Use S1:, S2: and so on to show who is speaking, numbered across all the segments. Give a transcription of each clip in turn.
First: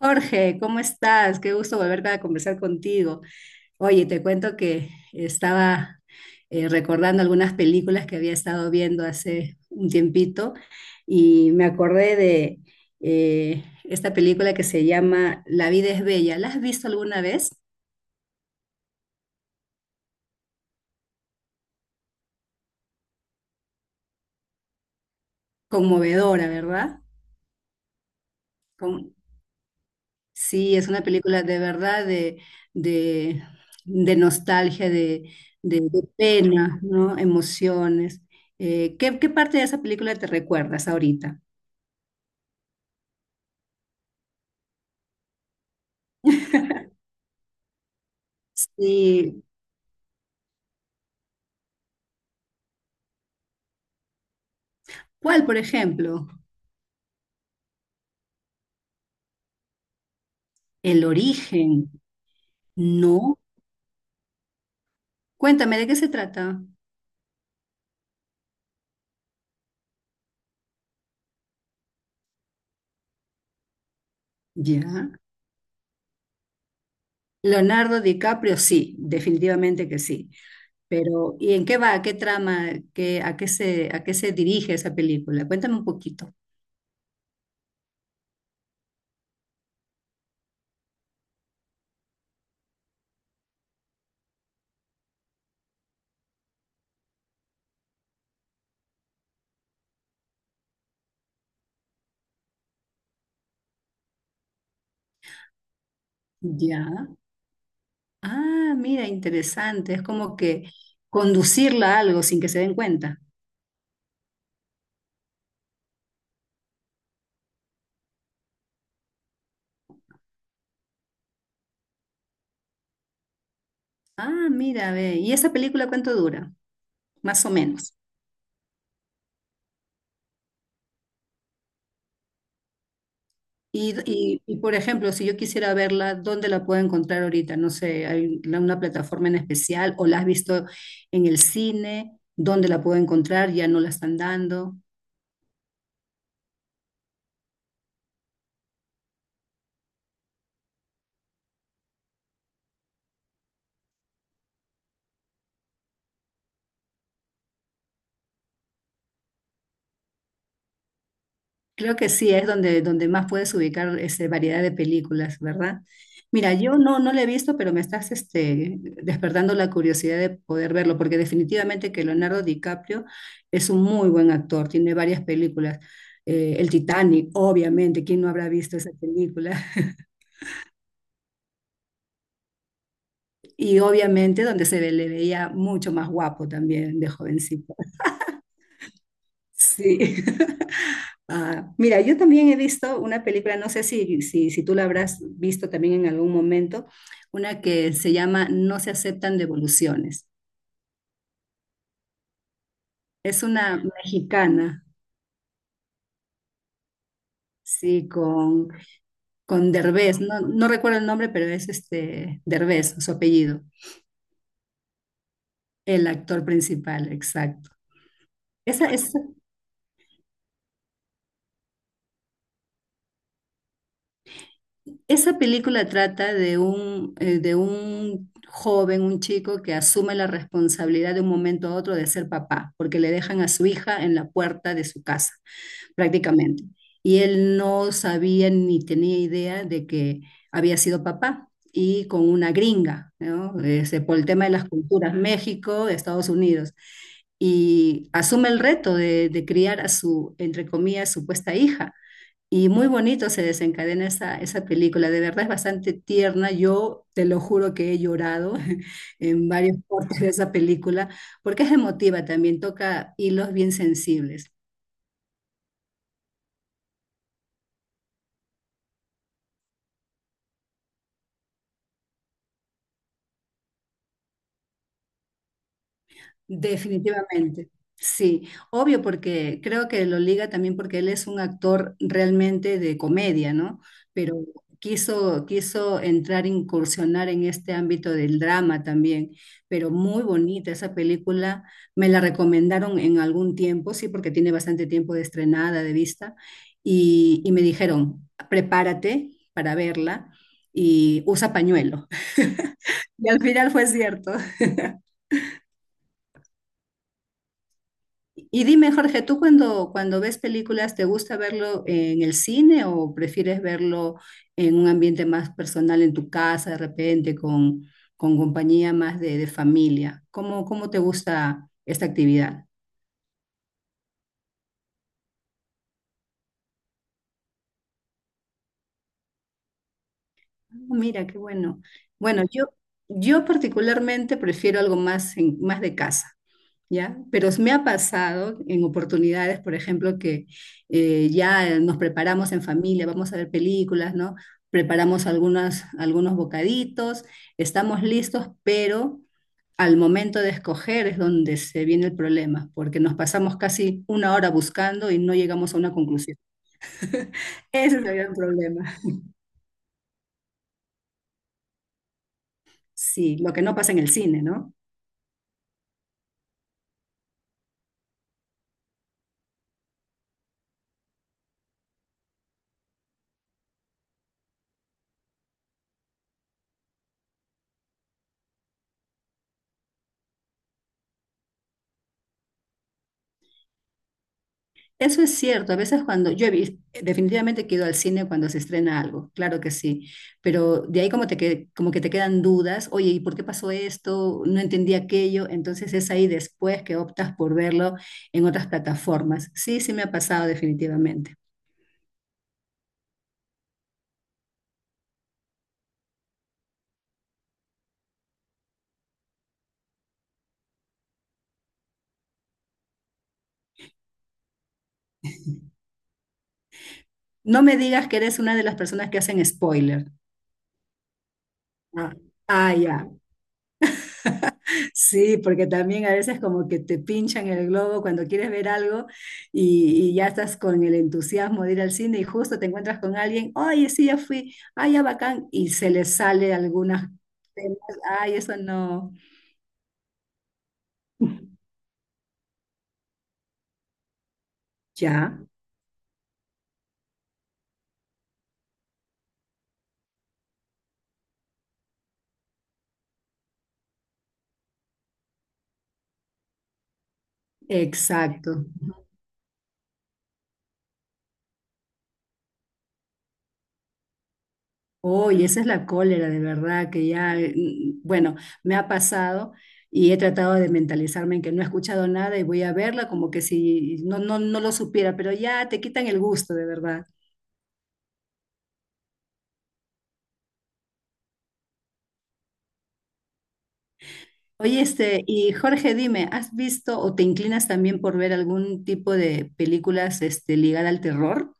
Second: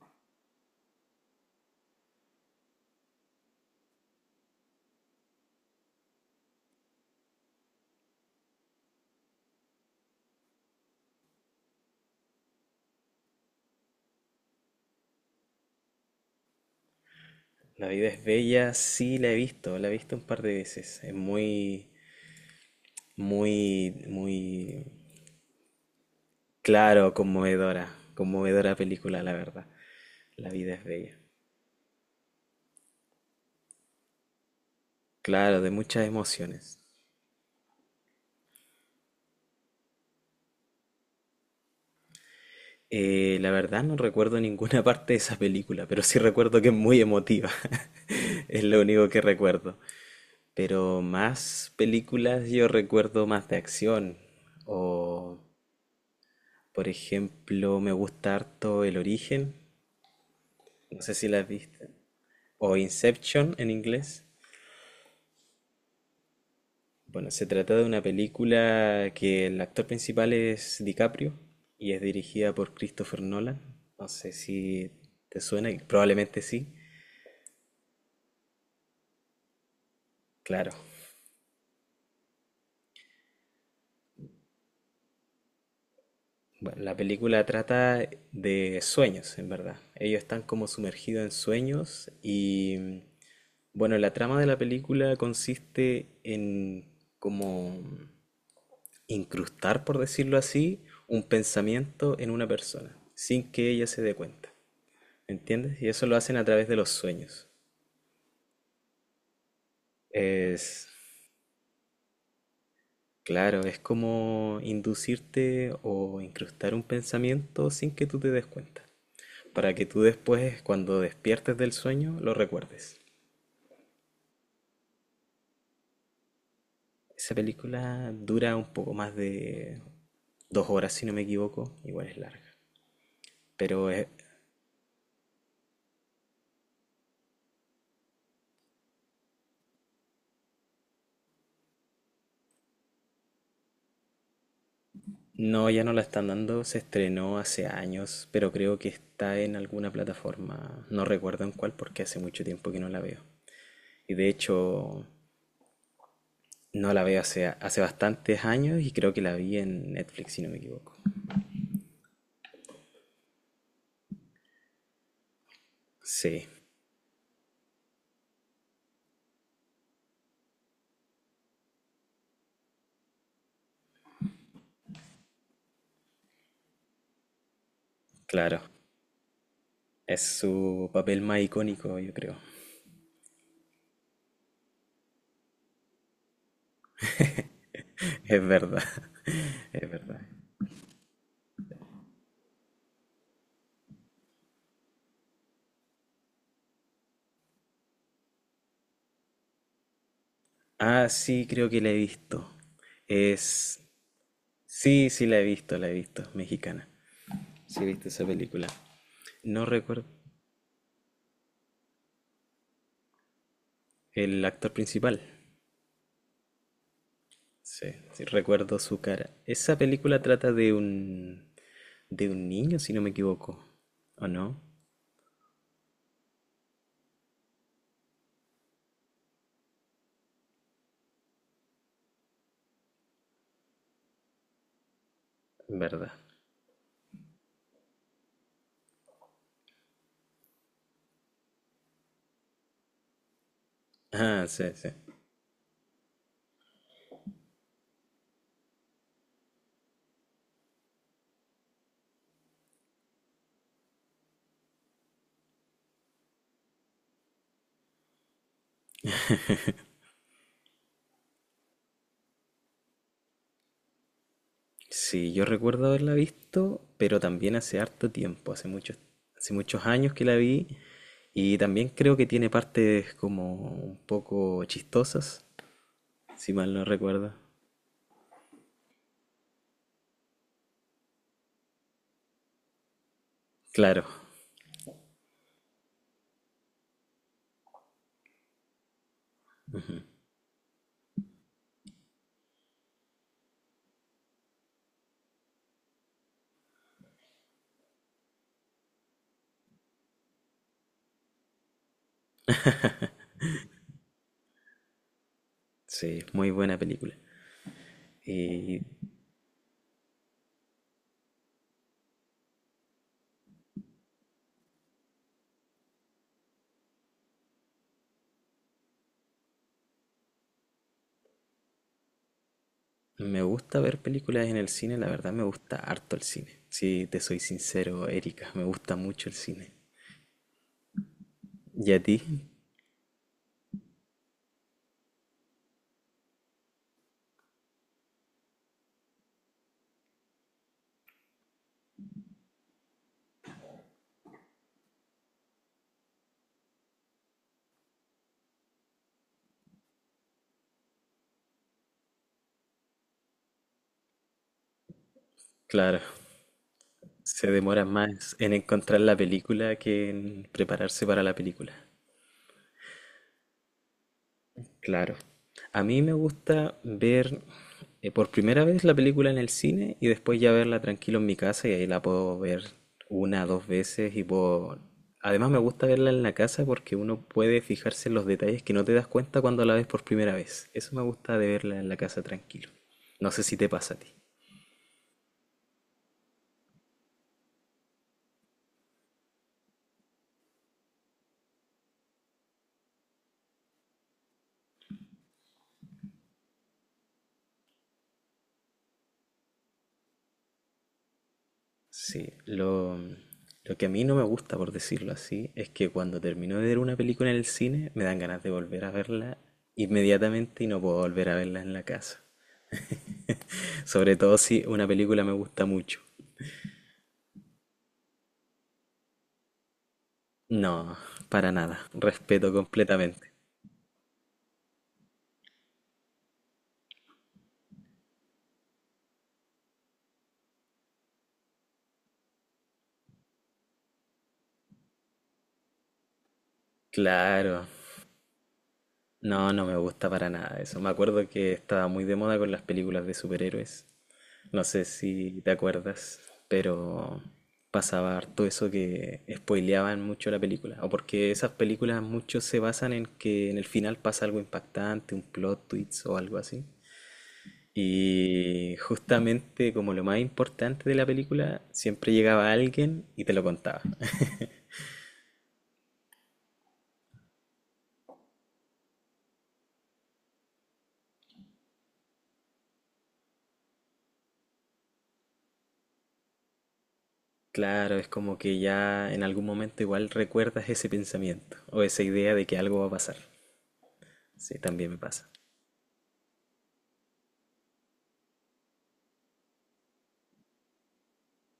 S1: Jorge, ¿cómo estás? Qué gusto volver a conversar contigo. Oye, te cuento que estaba recordando algunas películas que había estado viendo hace un tiempito y me acordé de esta película que se llama La vida es bella. ¿La has visto alguna vez?
S2: La vida es bella, sí la he visto un par de veces. Es muy, muy, muy,
S1: Conmovedora, ¿verdad?
S2: claro, conmovedora, conmovedora
S1: Con-
S2: película, la verdad. La vida
S1: Sí,
S2: es
S1: es una
S2: bella.
S1: película de verdad de, de nostalgia,
S2: Claro, de
S1: de
S2: muchas emociones.
S1: pena, ¿no? Emociones. ¿Qué parte de esa película te recuerdas ahorita?
S2: La verdad no recuerdo ninguna parte de esa película, pero sí recuerdo que es muy emotiva. Es lo único que
S1: Sí,
S2: recuerdo. Pero más películas yo recuerdo más de acción. O,
S1: ¿cuál, por ejemplo?
S2: por ejemplo, me gusta harto El Origen. No
S1: El
S2: sé si la has visto,
S1: origen,
S2: o
S1: ¿no?
S2: Inception en inglés.
S1: Cuéntame, ¿de qué se trata?
S2: Bueno, se trata de una película que el actor principal es DiCaprio y es dirigida por Christopher Nolan. No sé si
S1: Ya.
S2: te suena, y probablemente sí,
S1: Leonardo DiCaprio, sí, definitivamente que sí.
S2: claro.
S1: Pero, ¿y en qué va? ¿Qué trama? ¿Qué, a qué se dirige esa película? Cuéntame un poquito.
S2: Bueno, la película trata de sueños, en verdad. Ellos están como sumergidos en sueños y bueno, la trama de la película consiste en como incrustar, por decirlo así, un pensamiento en una persona, sin que ella se dé cuenta. ¿Entiendes? Y eso lo hacen a través de los
S1: Ya.
S2: sueños.
S1: Ah, mira, interesante. Es como que
S2: Es,
S1: conducirla a algo sin que se den cuenta.
S2: claro, es como inducirte o incrustar un pensamiento sin que tú te des cuenta, para que tú después, cuando despiertes del sueño, lo recuerdes.
S1: Ah, mira, ve. ¿Y esa película cuánto dura?
S2: Esa
S1: Más o menos.
S2: película dura un poco más de 2 horas, si no me equivoco, igual es larga. Pero
S1: Y,
S2: es-
S1: y- y, por ejemplo, si yo quisiera verla, ¿dónde la puedo encontrar ahorita? No sé, ¿hay una plataforma en especial o la has visto en el cine? ¿Dónde la puedo encontrar? ¿Ya no la están dando?
S2: no, ya no la están dando, se estrenó hace años, pero creo que está en alguna plataforma, no recuerdo en cuál porque hace mucho tiempo que no la veo. Y de hecho, no la veo hace bastantes años y creo que la vi en Netflix, si no me equivoco.
S1: Creo que sí, es donde, donde más puedes ubicar esa variedad de películas, ¿verdad?
S2: Sí,
S1: Mira, yo no la he visto, pero me estás despertando la curiosidad de poder verlo, porque definitivamente que Leonardo DiCaprio es un muy buen actor, tiene varias películas. El Titanic, obviamente, ¿quién no habrá
S2: claro.
S1: visto esa película?
S2: Es su papel más icónico, yo creo.
S1: Y obviamente donde le veía mucho más guapo también de jovencito.
S2: Es verdad. Es
S1: Sí.
S2: verdad.
S1: Ah, mira, yo también he visto una película, no sé si tú la habrás visto también en algún momento, una que se llama No se aceptan devoluciones.
S2: Ah, sí, creo que la he visto.
S1: Es una
S2: Es...
S1: mexicana,
S2: Sí, sí, la he visto, la he visto. Mexicana. Sí, he visto
S1: sí,
S2: esa película. No
S1: con
S2: recuerdo
S1: Derbez, no recuerdo el nombre, pero es este Derbez, su apellido,
S2: el actor principal.
S1: el actor principal, exacto.
S2: Sí, sí, recuerdo
S1: Esa,
S2: su
S1: esa
S2: cara. Esa película trata de un niño, si no me equivoco. ¿O no?
S1: Esa película trata de un joven, un chico que asume la responsabilidad de un momento a otro de ser papá, porque le dejan a su hija en la puerta de su casa,
S2: ¿Verdad?
S1: prácticamente. Y él no sabía ni tenía idea de que había sido papá y con una gringa, ¿no? Ese, por el tema
S2: Ah,
S1: de las
S2: sí, sí.
S1: culturas, México, Estados Unidos y asume el reto de criar a su, entre comillas, supuesta hija. Y muy bonito se desencadena esa película, de verdad es bastante tierna, yo te lo juro que he llorado en varios partes de esa película, porque es emotiva también, toca hilos bien sensibles.
S2: Sí, yo recuerdo haberla visto, pero también hace harto tiempo, hace muchos años que la vi y también creo que tiene partes como un poco chistosas, si mal no recuerdo.
S1: Definitivamente, sí. Obvio porque creo que lo liga también porque él es un actor realmente de comedia, ¿no?
S2: Claro,
S1: Pero quiso entrar, incursionar en este ámbito del drama también, pero muy bonita esa película. Me la recomendaron en algún tiempo, sí, porque tiene bastante tiempo de estrenada, de vista, y me dijeron, prepárate para verla y usa pañuelo. Y al final fue cierto.
S2: sí, muy buena película.
S1: Y
S2: Y
S1: dime, Jorge, ¿tú cuando ves películas, te gusta verlo en el cine o prefieres verlo en un ambiente más personal, en tu casa, de repente, con compañía más de familia? Cómo te gusta esta actividad?
S2: me gusta ver películas en el cine, la verdad me gusta harto el cine. Si te soy sincero, Erika, me gusta mucho el cine.
S1: Oh, mira, qué bueno.
S2: ¿Y a ti?
S1: Bueno, yo particularmente prefiero algo más, más de casa. ¿Ya? Pero me ha pasado en oportunidades, por ejemplo, que ya nos preparamos en familia, vamos a ver películas, ¿no? Preparamos algunos bocaditos, estamos listos, pero al momento de escoger es donde se viene el problema, porque nos pasamos casi una hora buscando y no llegamos a una
S2: Claro,
S1: conclusión.
S2: se demora
S1: Ese es el gran
S2: más en
S1: problema.
S2: encontrar la película que en prepararse para la película.
S1: Sí, lo que no pasa en el cine, ¿no?
S2: Claro. A mí me gusta ver por primera vez la película en el cine y después ya verla tranquilo en mi casa y ahí la puedo ver una, dos veces y puedo... Además me gusta verla en la casa porque uno puede fijarse en los detalles que no te das cuenta cuando la ves por primera vez. Eso me gusta de verla en la casa tranquilo. No sé si te pasa a ti.
S1: Eso es cierto, a veces cuando yo definitivamente que al cine cuando se estrena algo, claro que sí, pero de ahí como que te quedan dudas, oye, ¿y por qué pasó esto? No entendí aquello, entonces es ahí después que optas por verlo en otras plataformas. Sí, sí me ha pasado definitivamente.
S2: Sí, lo que a mí no me gusta, por decirlo así, es que cuando termino de ver una película en el cine, me dan ganas de volver a verla inmediatamente y no puedo volver a verla en la casa. Sobre todo si una película me gusta mucho.
S1: No me digas que eres una de las personas que hacen spoiler.
S2: No, para nada.
S1: Ah,
S2: Respeto
S1: ah, ya.
S2: completamente.
S1: Sí, porque también a veces como que te pinchan el globo cuando quieres ver algo y ya estás con el entusiasmo de ir al cine y justo te encuentras con alguien, oye, sí, ya fui, ay, ya bacán, y se le sale algunas
S2: Claro.
S1: temas, ay, eso no.
S2: No, no me gusta para nada eso. Me acuerdo que estaba muy de moda con las películas de superhéroes. No sé si
S1: Ya,
S2: te acuerdas, pero pasaba harto eso que spoileaban mucho la película. O porque esas películas mucho se basan en que en el final pasa algo impactante, un plot twist o algo así.
S1: exacto.
S2: Y justamente como lo más importante de la película, siempre llegaba alguien y te lo contaba.
S1: Oye, esa es la cólera, de verdad, que ya, bueno, me ha pasado y he tratado de mentalizarme en que no he escuchado nada y voy a verla como que si no, no lo supiera, pero ya te quitan el gusto, de verdad.
S2: Claro, es como que ya en algún momento igual recuerdas ese pensamiento o esa idea de que algo va a pasar. Sí,
S1: Oye,
S2: también me
S1: este,
S2: pasa.
S1: y Jorge, dime, ¿has visto o te inclinas también por ver algún tipo de películas, este, ligada al terror?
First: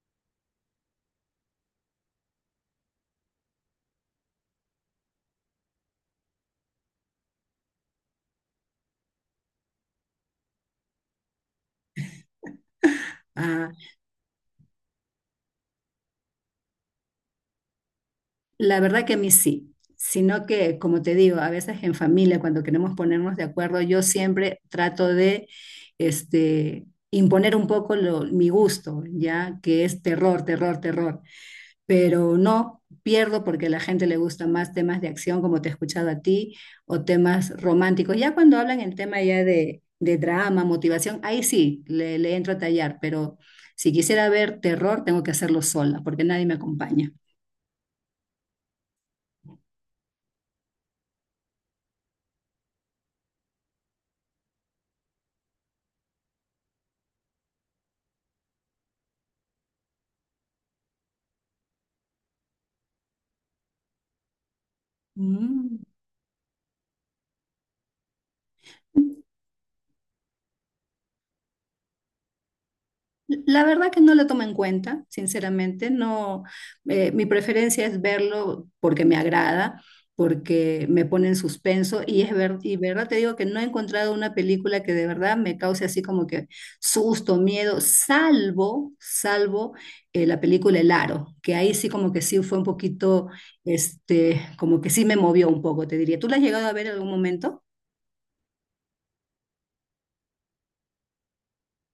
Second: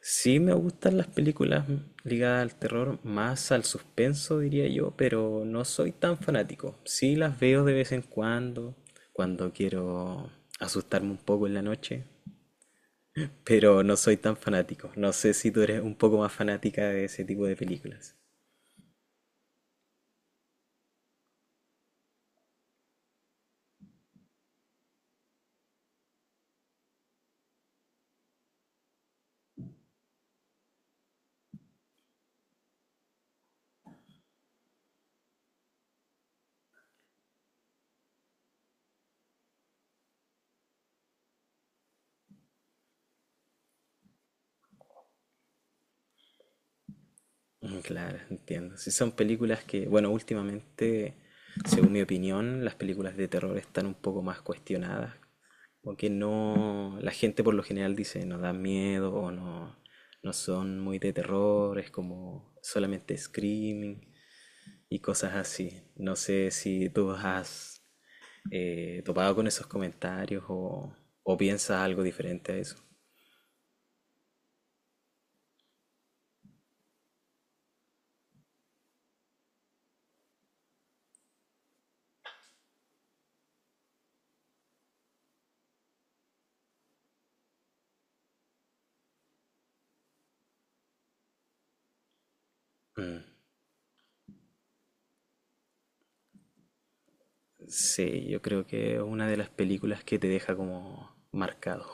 S2: Sí me gustan las películas ligadas al terror, más al suspenso diría yo, pero no soy tan fanático. Sí las veo de vez en cuando, cuando quiero asustarme un poco en la noche,
S1: Ah,
S2: pero no soy tan fanático. No sé si tú eres un poco más fanática de ese tipo de películas.
S1: la verdad que a mí sí, sino que, como te digo, a veces en familia, cuando queremos ponernos de acuerdo, yo siempre trato de, este, imponer un poco mi gusto, ya que es terror, terror, terror. Pero no pierdo porque a la gente le gusta más temas de acción, como te he escuchado a ti, o temas románticos. Ya cuando hablan el tema ya de drama, motivación, ahí sí, le entro a tallar, pero si quisiera ver terror, tengo que hacerlo sola, porque nadie me acompaña.
S2: Mm, claro, entiendo. Si son películas que, bueno, últimamente, según mi opinión, las películas de terror están un poco más cuestionadas, porque no, la gente por lo general dice no dan miedo o no, no son muy de terror, es como solamente screaming y cosas así.
S1: Mm.
S2: No sé si tú has topado con esos comentarios o piensas algo diferente a eso.
S1: La verdad que no la tomo en cuenta, sinceramente, no, mi preferencia es verlo porque me agrada, porque me pone en suspenso y verdad te digo que no he encontrado una película que de verdad me cause así como que susto, miedo, salvo la película El Aro, que ahí sí como que sí fue un
S2: Mm,
S1: poquito, este, como que sí me movió un poco, te diría. ¿Tú la has llegado a ver en algún momento?
S2: sí, yo creo que es una de las películas que te deja como marcado.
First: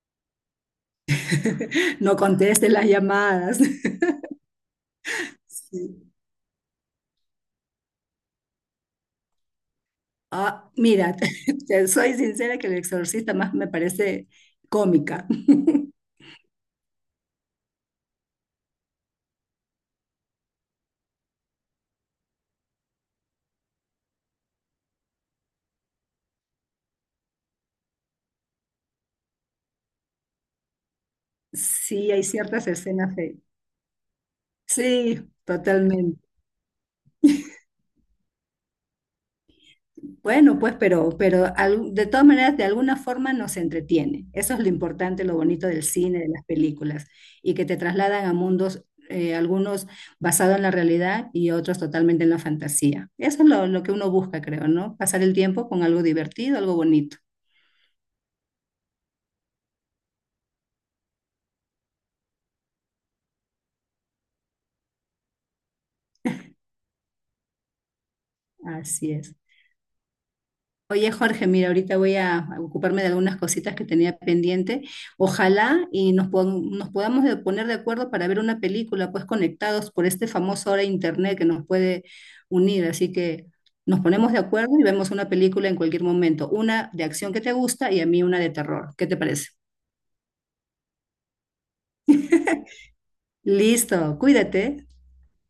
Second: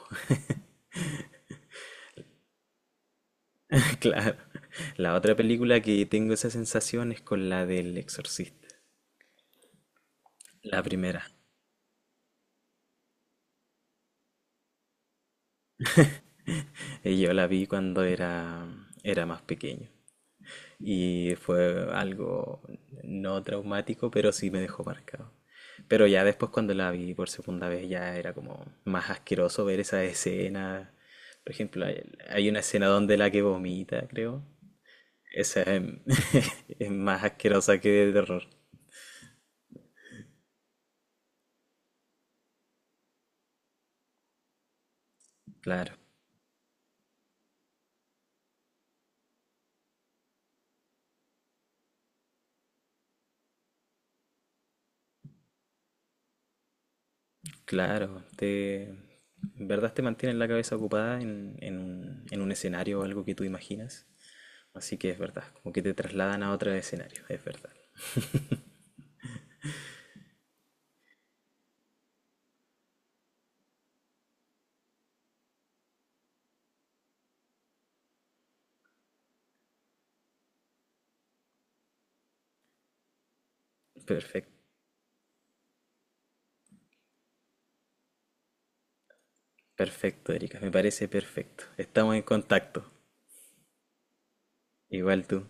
S1: No contestes las llamadas.
S2: Claro. La otra película que
S1: Sí.
S2: tengo esa sensación es con la del Exorcista,
S1: Ah,
S2: la
S1: mira,
S2: primera.
S1: te soy sincera que El Exorcista más me parece cómica.
S2: Y yo la vi cuando era, era más pequeño. Y fue algo no traumático, pero sí me dejó marcado. Pero ya después cuando la vi por segunda vez ya era como más asqueroso ver esa escena. Por ejemplo, hay,
S1: Sí, hay
S2: hay una
S1: ciertas
S2: escena
S1: escenas
S2: donde la
S1: de...
S2: que vomita, creo.
S1: Sí,
S2: Esa es,
S1: totalmente.
S2: es más asquerosa que de terror.
S1: Bueno, pues, pero, de todas maneras, de alguna forma nos entretiene. Eso es lo importante, lo bonito del
S2: Claro,
S1: cine, de las películas, y que te trasladan a mundos, algunos basados en la realidad y otros totalmente en la fantasía. Eso es lo que uno busca, creo, ¿no? Pasar el tiempo con algo divertido, algo bonito.
S2: claro. En verdad te mantiene la cabeza ocupada en un escenario o algo que tú imaginas. Así que es verdad, como que te trasladan a otro escenario, es verdad.
S1: Así es. Oye, Jorge, mira, ahorita voy a ocuparme de algunas cositas que tenía pendiente. Ojalá y nos, pon- nos podamos de- poner de acuerdo para ver una película, pues conectados por este famoso ahora internet que nos puede unir. Así que nos ponemos de
S2: Perfecto,
S1: acuerdo y vemos una película en cualquier momento. Una de acción que te gusta y a mí una de terror. ¿Qué te parece?
S2: perfecto, Erika, me parece perfecto. Estamos en contacto.
S1: Listo, cuídate.
S2: Igual tú.